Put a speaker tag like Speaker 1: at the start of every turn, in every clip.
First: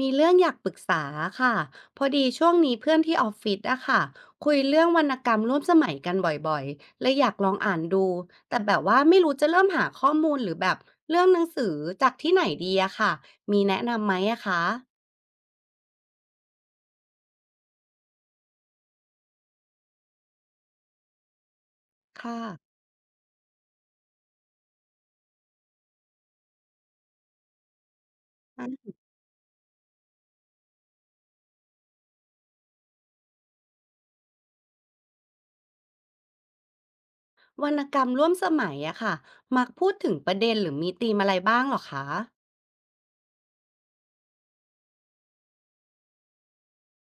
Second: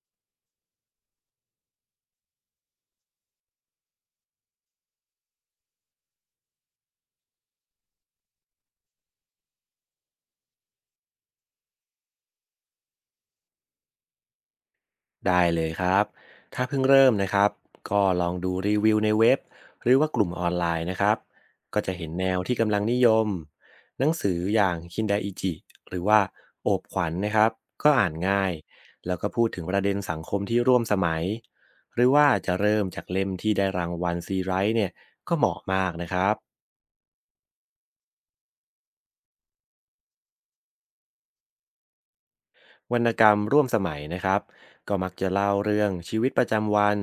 Speaker 1: มีเรื่องอยากปรึกษาค่ะพอดีช่วงนี้เพื่อนที่ออฟฟิศอะค่ะคุยเรื่องวรรณกรรมร่วมสมัยกันบ่อยๆเลยอยากลองอ่านดูแต่แบบว่าไม่รู้จะเริ่มหาข้อมูลหรือแบบเรื่องหนังสือจากที่ไหนดีอะค่ะมีแนะนำไหมอะคะ
Speaker 2: ได้เลยครับ ถ้าเพิ่งเริ่มนะครับ ก็ลองดูรีวิวในเว็บหรือว่ากลุ่มออนไลน์นะครับ ก็จะเห็นแนว
Speaker 1: ค่ะ
Speaker 2: ที่กำลังนิยมหนังสืออย่างคินไดอิจิหรือว่าโอบขวัญนะครับ ก็อ่านง่าย
Speaker 1: อ่ะ
Speaker 2: แล้วก็พูดถึงประเด็นสังคมที่ร่วมสมัยหรือว่าจะเริ่มจากเล่มที่ได้รางวัลซีไรท์เนี่ยก็เหมาะมากนะครับ
Speaker 1: วรรณกรรมร่วมสมัยอะค่ะมักพูดถึงประเด็นหรือมีธีมอะไรบ้างเหรอคะ
Speaker 2: วรรณกรรมร่วมสมัยนะครับก็มักจะเล่าเรื่องชีวิตประจำวัน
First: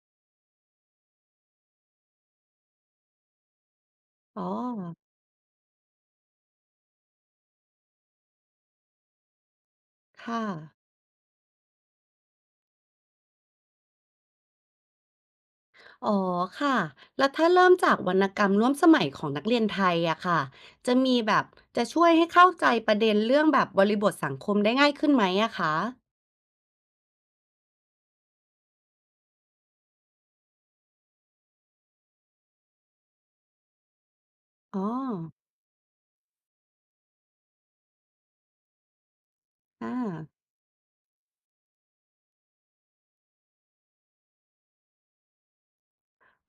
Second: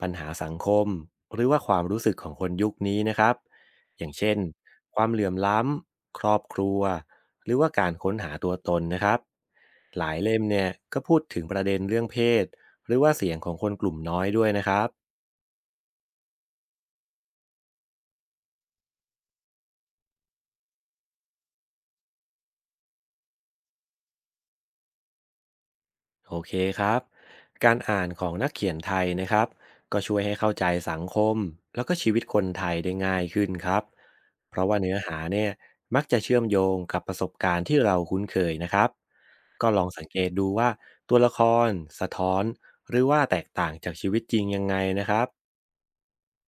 Speaker 2: ปัญหาสังคมหรือว่าความรู้สึกของคนยุคนี้นะครับอย่างเช่น
Speaker 1: อ๋อ
Speaker 2: ความเหลื่อมล้ำครอบครัวหรือว่าการค้นหาตัวตนนะครับหลายเล่
Speaker 1: ค่ะ
Speaker 2: มเนี่ยก็พูดถึงประเด็นเรื่องเพศหรือว่าเสียงของคนกลุ่มน้อยด้วยนะครับ
Speaker 1: อ๋อค่ะ แล้วถ้าเริ่มจากวรรณกรรมร่วมสมัยของนักเรียนไทยอะค่ะจะมีแบบจะช่วยให้เข้าใจประเด็นเรื่องแบบบริบทสังคมได้ง่ายขึ้นไหมอะคะ
Speaker 2: โอเคครับ การอ่านของนักเขียนไทยนะครับ ก็ช่วยให้เข้าใจสังคมแล้วก็ชีวิตคนไทยได้ง่ายขึ้นครับ เพราะว่า
Speaker 1: อ๋อ
Speaker 2: เนื้อหาเนี่ยมักจะเชื่อมโยงกับประสบการณ์ที่เราคุ้นเคยนะครับ ก็ลอ
Speaker 1: อ่า
Speaker 2: งสังเกตดูว่าตัวละครสะท้อนหรือว่าแตกต่างจากชีวิตจริงยังไงนะครับ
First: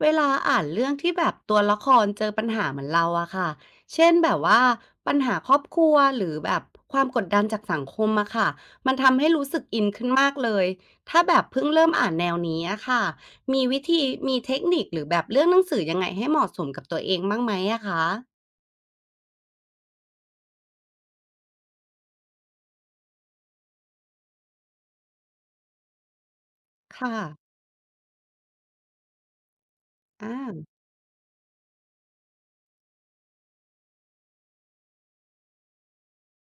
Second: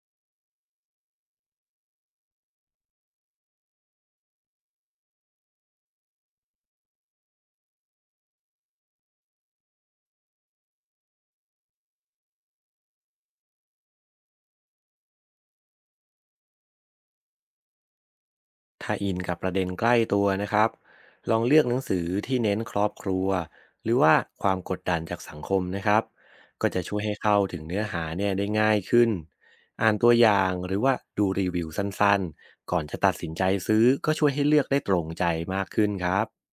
Speaker 1: เวลาอ่านเรื่องที่แบบตัวละครเจอปัญหาเหมือนเราอะค่ะเช่นแบบว่าปัญหาครอบครัวหรือแบบความกดดันจากสังคมอะค่ะมันทำให้รู้สึกอินขึ้นมากเลย ถ้าแบบเพิ่งเริ่มอ่านแนวนี้อะค่ะมีวิธีมีเทคนิคหรือแบบเลือกหนังสือยังไงให้เหมาะสมกับตัวเองบ้างไหมอะคะ
Speaker 2: ถ้าอินกับประเด็นใกล้ตัวนะครับลองเลือกหนังสือที่เน้นครอบครัวหรือว่าความกดดันจากสังคมนะครับก็จะช่วยให้
Speaker 1: ค่ะ
Speaker 2: เข้าถึงเนื้อหาเนี่ยได้ง่ายขึ้นอ่านตัวอย่าง
Speaker 1: อา
Speaker 2: หรือว่าดูรีวิวสั้นๆก่อนจะตัดสินใจซื้อก็ช่วยให้เลือกได้ตรงใจมากขึ้นครับ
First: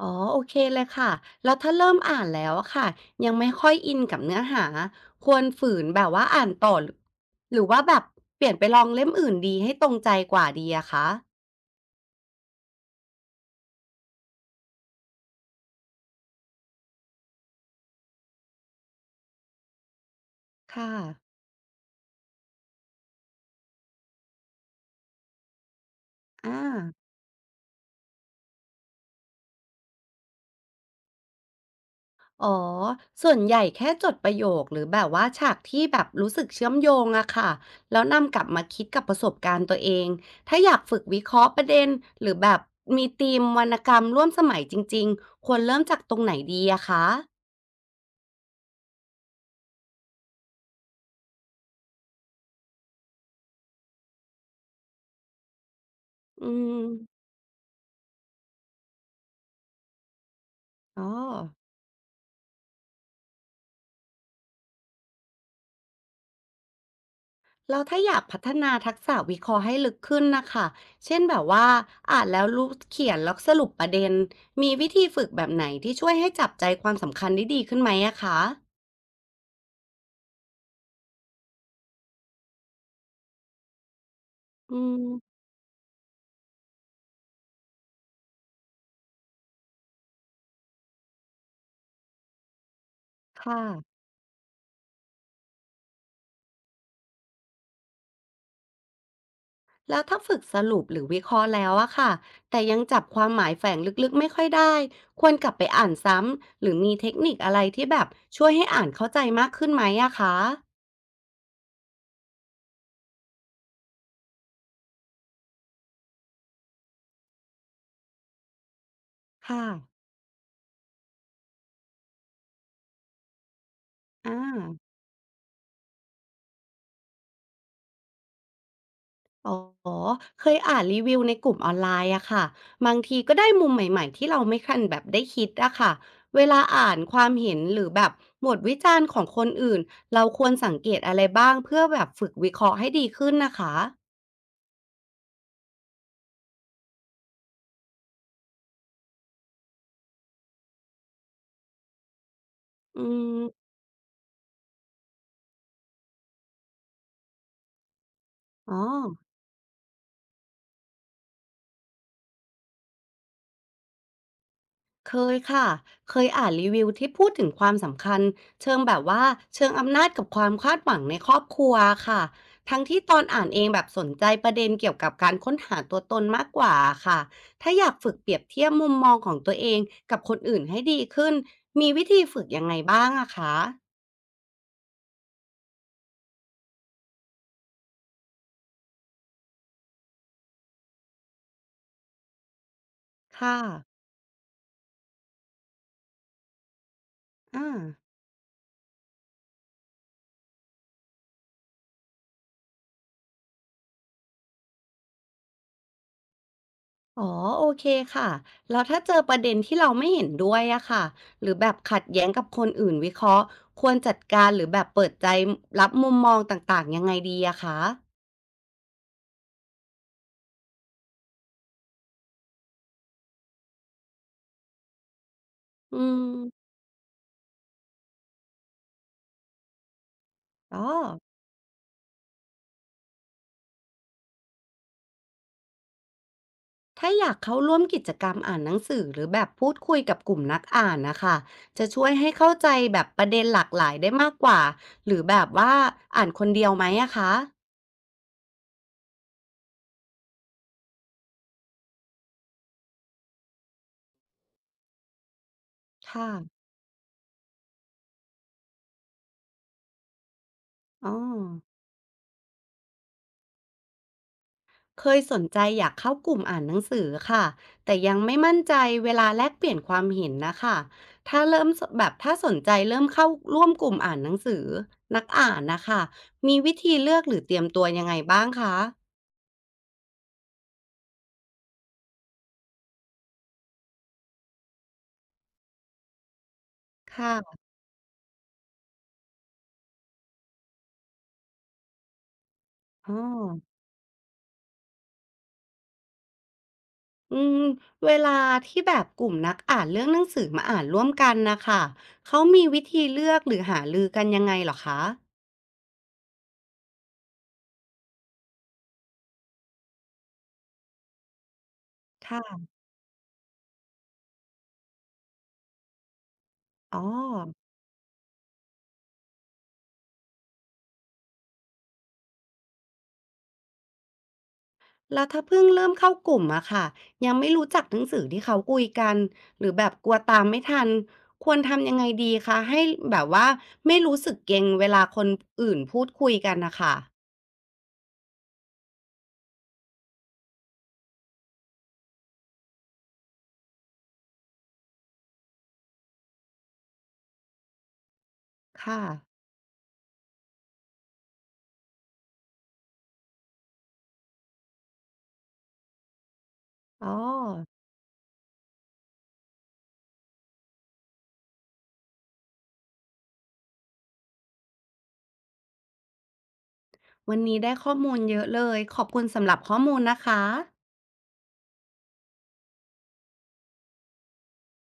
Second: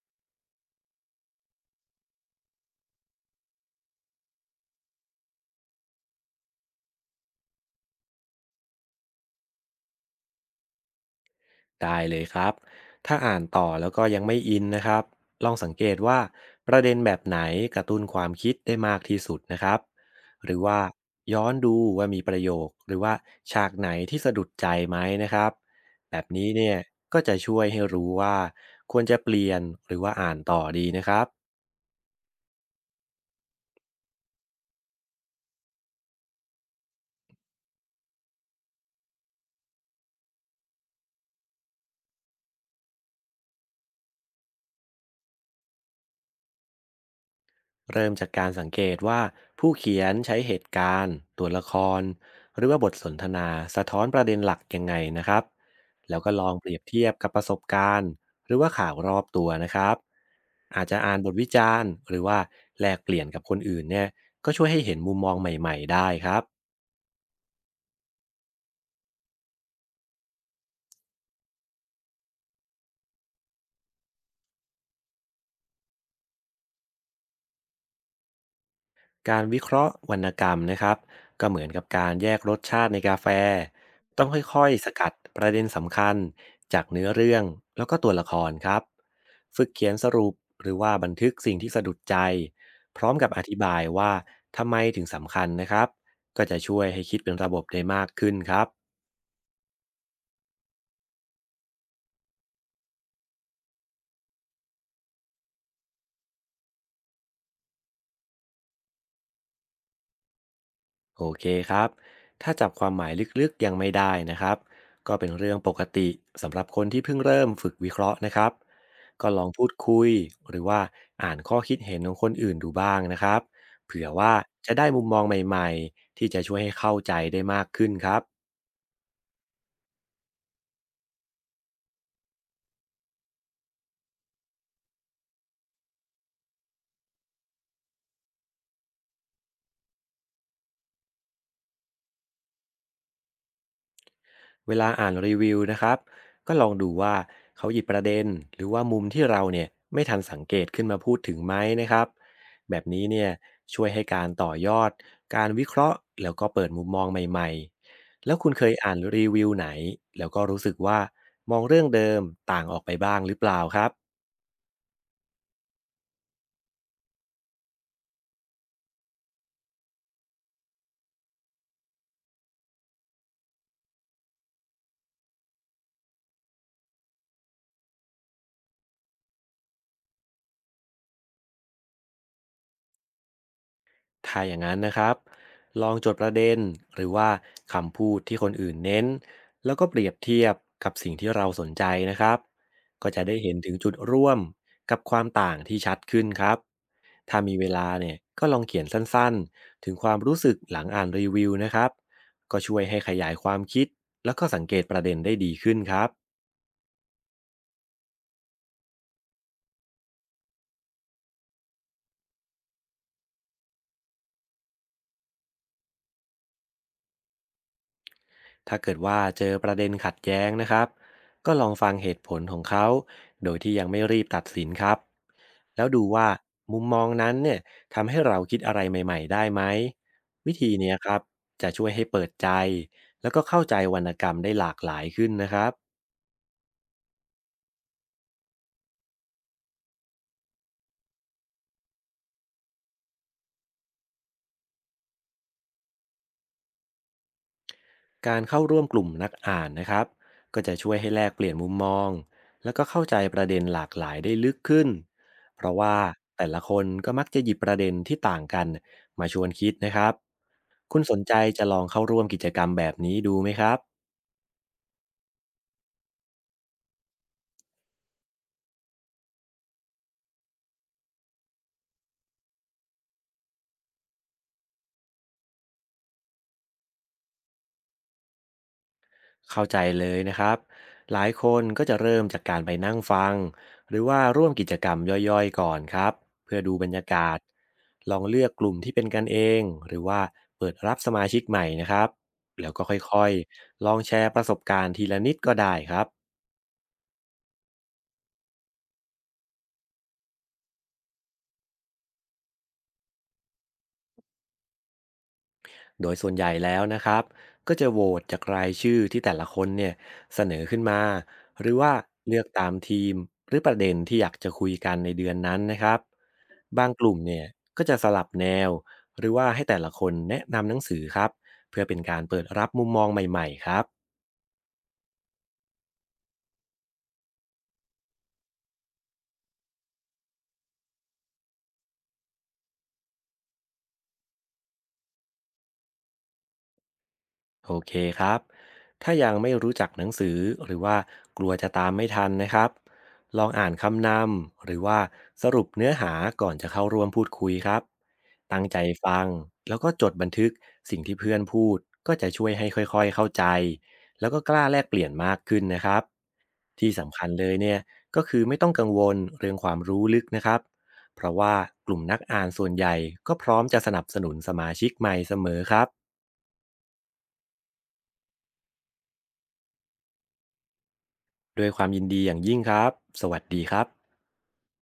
Speaker 1: อ๋อโอเคเลยค่ะแล้วถ้าเริ่มอ่านแล้วอะค่ะยังไม่ค่อยอินกับเนื้อหาควรฝืนแบบว่าอ่านต่อหรือว่าแบบเปลี่ยนไปลองเล่มอื่นดีให้ตรงใจกว่าดีอะคะ
Speaker 2: ได้เลยครับถ้าอ่านต่อแล้วก็ยังไม่อินนะครับลองสังเกตว่าประเด็นแบบไหนกระตุ้นความคิดได้มากที่สุดนะครับหรือว่า
Speaker 1: ค่ะ
Speaker 2: ย้อนดูว่ามีประโยคหรือว่าฉากไหนที่สะดุดใจไหมนะครับแบบนี้
Speaker 1: อ่
Speaker 2: เนี่ย
Speaker 1: า
Speaker 2: ก็จะช่วยให้รู้ว่าควรจะเปลี่ยนหรือว่าอ่านต่อดีนะครับ
Speaker 1: อ๋อส่วนใหญ่แค่จดประโยคหรือแบบว่าฉากที่แบบรู้สึกเชื่อมโยงอะค่ะแล้วนำกลับมาคิดกับประสบการณ์ตัวเองถ้าอยากฝึกวิเคราะห์ประเด็นหรือแบบมีธีมวรรณกรรมร่วมสมัยจริงๆควรเริ่มจากตรงไหนดีอะคะ
Speaker 2: เริ่มจากการสังเกตว่าผู้เขียนใช้เหตุการณ์ตัวละครหรือว่าบทสนทนาสะท้อนประเด็นหลักยังไงนะครับแล้วก็ล
Speaker 1: อื
Speaker 2: องเปรียบ
Speaker 1: ม
Speaker 2: เทียบกับประสบการณ์หรือว่าข่าวรอบตัวนะครับอาจจะ
Speaker 1: อ๋อ
Speaker 2: อ่านบทวิจารณ์หรือว่าแลกเปลี่ยนกับคนอื่นเนี่ยก็ช่วยให้เห็นมุมมองใหม่ๆได้ครับ
Speaker 1: แล้วถ้าอยากพัฒนาทักษะวิเคราะห์ให้ลึกขึ้นนะคะ เช่นแบบว่าอ่านแล้วรู้เขียนแล้วสรุปประเด็นมีวิธีฝึกแบบไหนที่ช่วยให้จับใจความสำคัญได้ดีขึ้นไหมอะคะ
Speaker 2: การวิเคราะห์วรรณกรรมนะครับก็เหมือนกับการแยกรสชาติในกาแฟต้องค่อย
Speaker 1: อื
Speaker 2: ๆส
Speaker 1: ม
Speaker 2: กัดประเด็นสำคัญจากเนื้อเรื่องแล้วก็ตัวละครครับฝึกเขียนสรุปหรือว่าบันทึกสิ่งที่สะดุดใจพร้อมกับอธิ
Speaker 1: ค่ะ
Speaker 2: บายว่าทำไมถึงสำคัญนะครับก็จะช่วยให้คิดเป็นระบบได้มากขึ้นครับ
Speaker 1: แล้วถ้าฝึกสรุปหรือวิเคราะห์แล้วอะค่ะ แต่ยังจับความหมายแฝงลึกๆไม่ค่อยได้ควรกลับไปอ่านซ้ำหรือมีเทคนิคอะไรที่แบบช่วยให้อ่านเข้าใจมากขึ้นไหมอะคะ
Speaker 2: โอเคครับ ถ้าจับความหมายลึกๆยังไม่ได้นะครับ ก็เป็นเรื่องปกติสำหรับคนที่เพิ่งเริ่มฝึกวิเคราะห์นะครับ ก็ลอง
Speaker 1: ค่ะ
Speaker 2: พูดคุยหรือว่าอ่านข้อคิดเห็นของคนอื่นดูบ้างนะครับ เผื่อ
Speaker 1: อ่
Speaker 2: ว่าจะได้
Speaker 1: า
Speaker 2: มุมมองใหม่ๆที่จะช่วยให้เข้าใจได้มากขึ้นครับ
Speaker 1: อ๋อเคยอ่านรีวิวในกลุ่มออนไลน์อะค่ะบางทีก็ได้มุมใหม่ๆที่เราไม่คันแบบได้คิดอะค่ะเวลาอ่านความเห็นหรือแบบบทวิจารณ์ของคนอื่น เราควรสังเกตอะไรบ้างเพื่อแบบฝึกวิเคราะห์ให้ดีขึ้นนะคะ
Speaker 2: เวลาอ่านรีวิวนะครับก็ลองดูว่าเขาหยิบประเด็นหรือว่ามุมที่เราเนี่ยไม่ทันสังเกตขึ้นมาพูดถึงไหมนะครับแบบนี้
Speaker 1: อื
Speaker 2: เนี่ย
Speaker 1: ม
Speaker 2: ช่วยให้การต่อยอดการวิเคราะห์แล้วก็เปิดมุมมองใหม่ๆแล้วคุณเคย
Speaker 1: อ๋อ
Speaker 2: อ่านรีวิวไหนแล้วก็รู้สึกว่ามองเรื่องเดิมต่างออกไปบ้างหรือเปล่าครับ
Speaker 1: เคยค่ะ เคยอ่านรีวิวที่พูดถึงความสำคัญเชิงแบบว่าเชิงอำนาจกับความคาดหวังในครอบครัวค่ะทั้งที่ตอนอ่านเองแบบสนใจประเด็นเกี่ยวกับการค้นหาตัวตนมากกว่าค่ะถ้าอยากฝึกเปรียบเทียบมุมมองของตัวเองกับคนอื่นให้ดีขึ้น มีวิธีฝึกยังไงบ้างอะคะ
Speaker 2: ถ้าอย่างนั้นนะครับลองจดประเด็นหรือว่าคำพูดที่คนอื่นเน้น แล้วก็เปรียบเทียบกับสิ่งที่เราสนใจนะครับก็จะได้เห็
Speaker 1: ค่ะ
Speaker 2: นถึงจุดร่วมกับความต่างที่ชัดขึ้นครับถ้ามีเว
Speaker 1: อา
Speaker 2: ลาเนี่ยก็ลองเขียนสั้นๆ ถึงความรู้สึกหลังอ่านรีวิวนะครับก็ช่วยให้ขยายความคิดแล้วก็สังเกตประเด็นได้ดีขึ้นครับ
Speaker 1: อ๋อโอเคค่ะแล้วถ้าเจอประเด็นที่เราไม่เห็นด้วยอะค่ะหรือแบบขัดแย้งกับคนอื่นวิเคราะห์ควรจัดการหรือแบบเปิดใจรับมุมมองต่างๆยังไงดีอะคะ
Speaker 2: ถ้าเกิดว่าเจอประเด็นขัดแย้งนะครับก็ลองฟังเหตุผลของเขา โดยที่ยังไม่รีบตัดสินครับ แล้ว
Speaker 1: อื
Speaker 2: ดูว่า
Speaker 1: ม
Speaker 2: มุมมองนั้นเนี่ยทำให้เราคิดอะไรใหม่ๆได้ไหมวิธี
Speaker 1: อ๋อ
Speaker 2: เนี้ยครับจะช่วยให้เปิดใจแล้วก็เข้าใจวรรณกรรมได้หลากหลายขึ้นนะครับ
Speaker 1: ถ้าอยากเข้าร่วมกิจกรรมอ่านหนังสือหรือแบบพูดคุยกับกลุ่มนักอ่านนะคะจะช่วยให้เข้าใจแบบประเด็นหลากหลายได้มากกว่าหรือแบบว่าอ่านคนเดียวไหมอะคะ
Speaker 2: การเข้าร่วมกลุ่มนักอ่านนะครับก็จะช่วยให้แลกเปลี่ยนมุมมองแล้วก็เข้าใจประเด็นหลากหลายได้ลึกขึ้นเพราะว่า
Speaker 1: ค่ะ
Speaker 2: แต่ละคนก็มักจะหยิบประเด็นที่ต่างกันมาชวนคิดนะครับ คุณ
Speaker 1: อ๋อ
Speaker 2: สนใจจะลองเข้าร่วมกิจกรรมแบบนี้ดูไหมครับ
Speaker 1: เคยสนใจอยากเข้ากลุ่มอ่านหนังสือค่ะแต่ยังไม่มั่นใจเวลาแลกเปลี่ยนความเห็นนะคะถ้าเริ่มสแบบถ้าสนใจเริ่มเข้าร่วมกลุ่มอ่านหนังสือนักอ่านนะคะมีวิธีเลือกหรือเตรียมตัวยังไงบ้างคะ
Speaker 2: เข้าใจเลยนะครับหลายคนก็จะเริ่มจากการไปนั่งฟังหรือว่าร่วมกิจกรรมย่อยๆก่อนครับเพื่อดูบรรยากาศ
Speaker 1: ค่ะ
Speaker 2: ลองเลือกกลุ่มที่เป็นกันเองหรือว่าเปิดรับสมาชิกใหม่นะครับแล้วก็
Speaker 1: อ๋อ
Speaker 2: ค่อยๆลองแชร์ประสบการณ์ทีละนิดก็ได้ครับ
Speaker 1: อืมเวลาที่แบบกลุ่มนักอ่านเรื่องหนังสือมาอ่านร่วมกันนะคะเขามีวิธีเลือกหรือหารือกันยังไงเหรอคะ
Speaker 2: โดยส่วนใหญ่แล้วนะครับก็จะโหวตจากรายชื่อที่แต่ละคนเนี่ยเสนอขึ้นมาหรือว่าเลือกตา
Speaker 1: ค่ะ
Speaker 2: มทีมหรือประเด็นที่อยากจะคุยกันในเดือนนั้นนะครับบาง
Speaker 1: อ๋อ
Speaker 2: กลุ่มเนี่ยก็จะสลับแนวหรือว่าให้แต่ละคนแนะนำหนังสือครับเพื่อเป็นการเปิดรับมุมมองใหม่ๆครับ
Speaker 1: แล้วถ้าเพิ่งเริ่มเข้ากลุ่มอะค่ะยังไม่รู้จักหนังสือที่เขาคุยกันหรือแบบกลัวตามไม่ทันควรทำยังไงดีคะให้แบบว่าไม่รู้สึกเกรงเวลาคนอื่นพูดคุยกันนะคะ
Speaker 2: โอเคครับ ถ้ายังไม่รู้จักหนังสือหรือว่ากลัวจะตามไม่ทันนะครับ ลองอ่านคำนำหรือว่าสรุปเนื้อหาก่อนจะเข้าร่วมพูดคุยครับ ตั้งใจ
Speaker 1: ค่ะ
Speaker 2: ฟังแล้วก็จดบันทึกสิ่งที่เพื่อนพูดก็จะช่วยให้ค่อยๆเข้าใจแล้วก็กล้าแลกเปลี่ยนมากขึ้นนะครับ ที่
Speaker 1: อ๋อ
Speaker 2: สำคัญเลยเนี่ยก็คือไม่ต้องกังวลเรื่องความรู้ลึกนะครับ เพราะว่ากลุ่มนักอ่านส่วนใหญ่ก็พร้อมจะสนับสนุนสมาชิกใหม่เสมอครับ
Speaker 1: วันนี้ได้ข้อมูลเยอะเลยขอบคุณสำหรับข้อมูลนะคะ
Speaker 2: ด้วยความยินดีอย่างยิ่งครับ สวัสดีครับ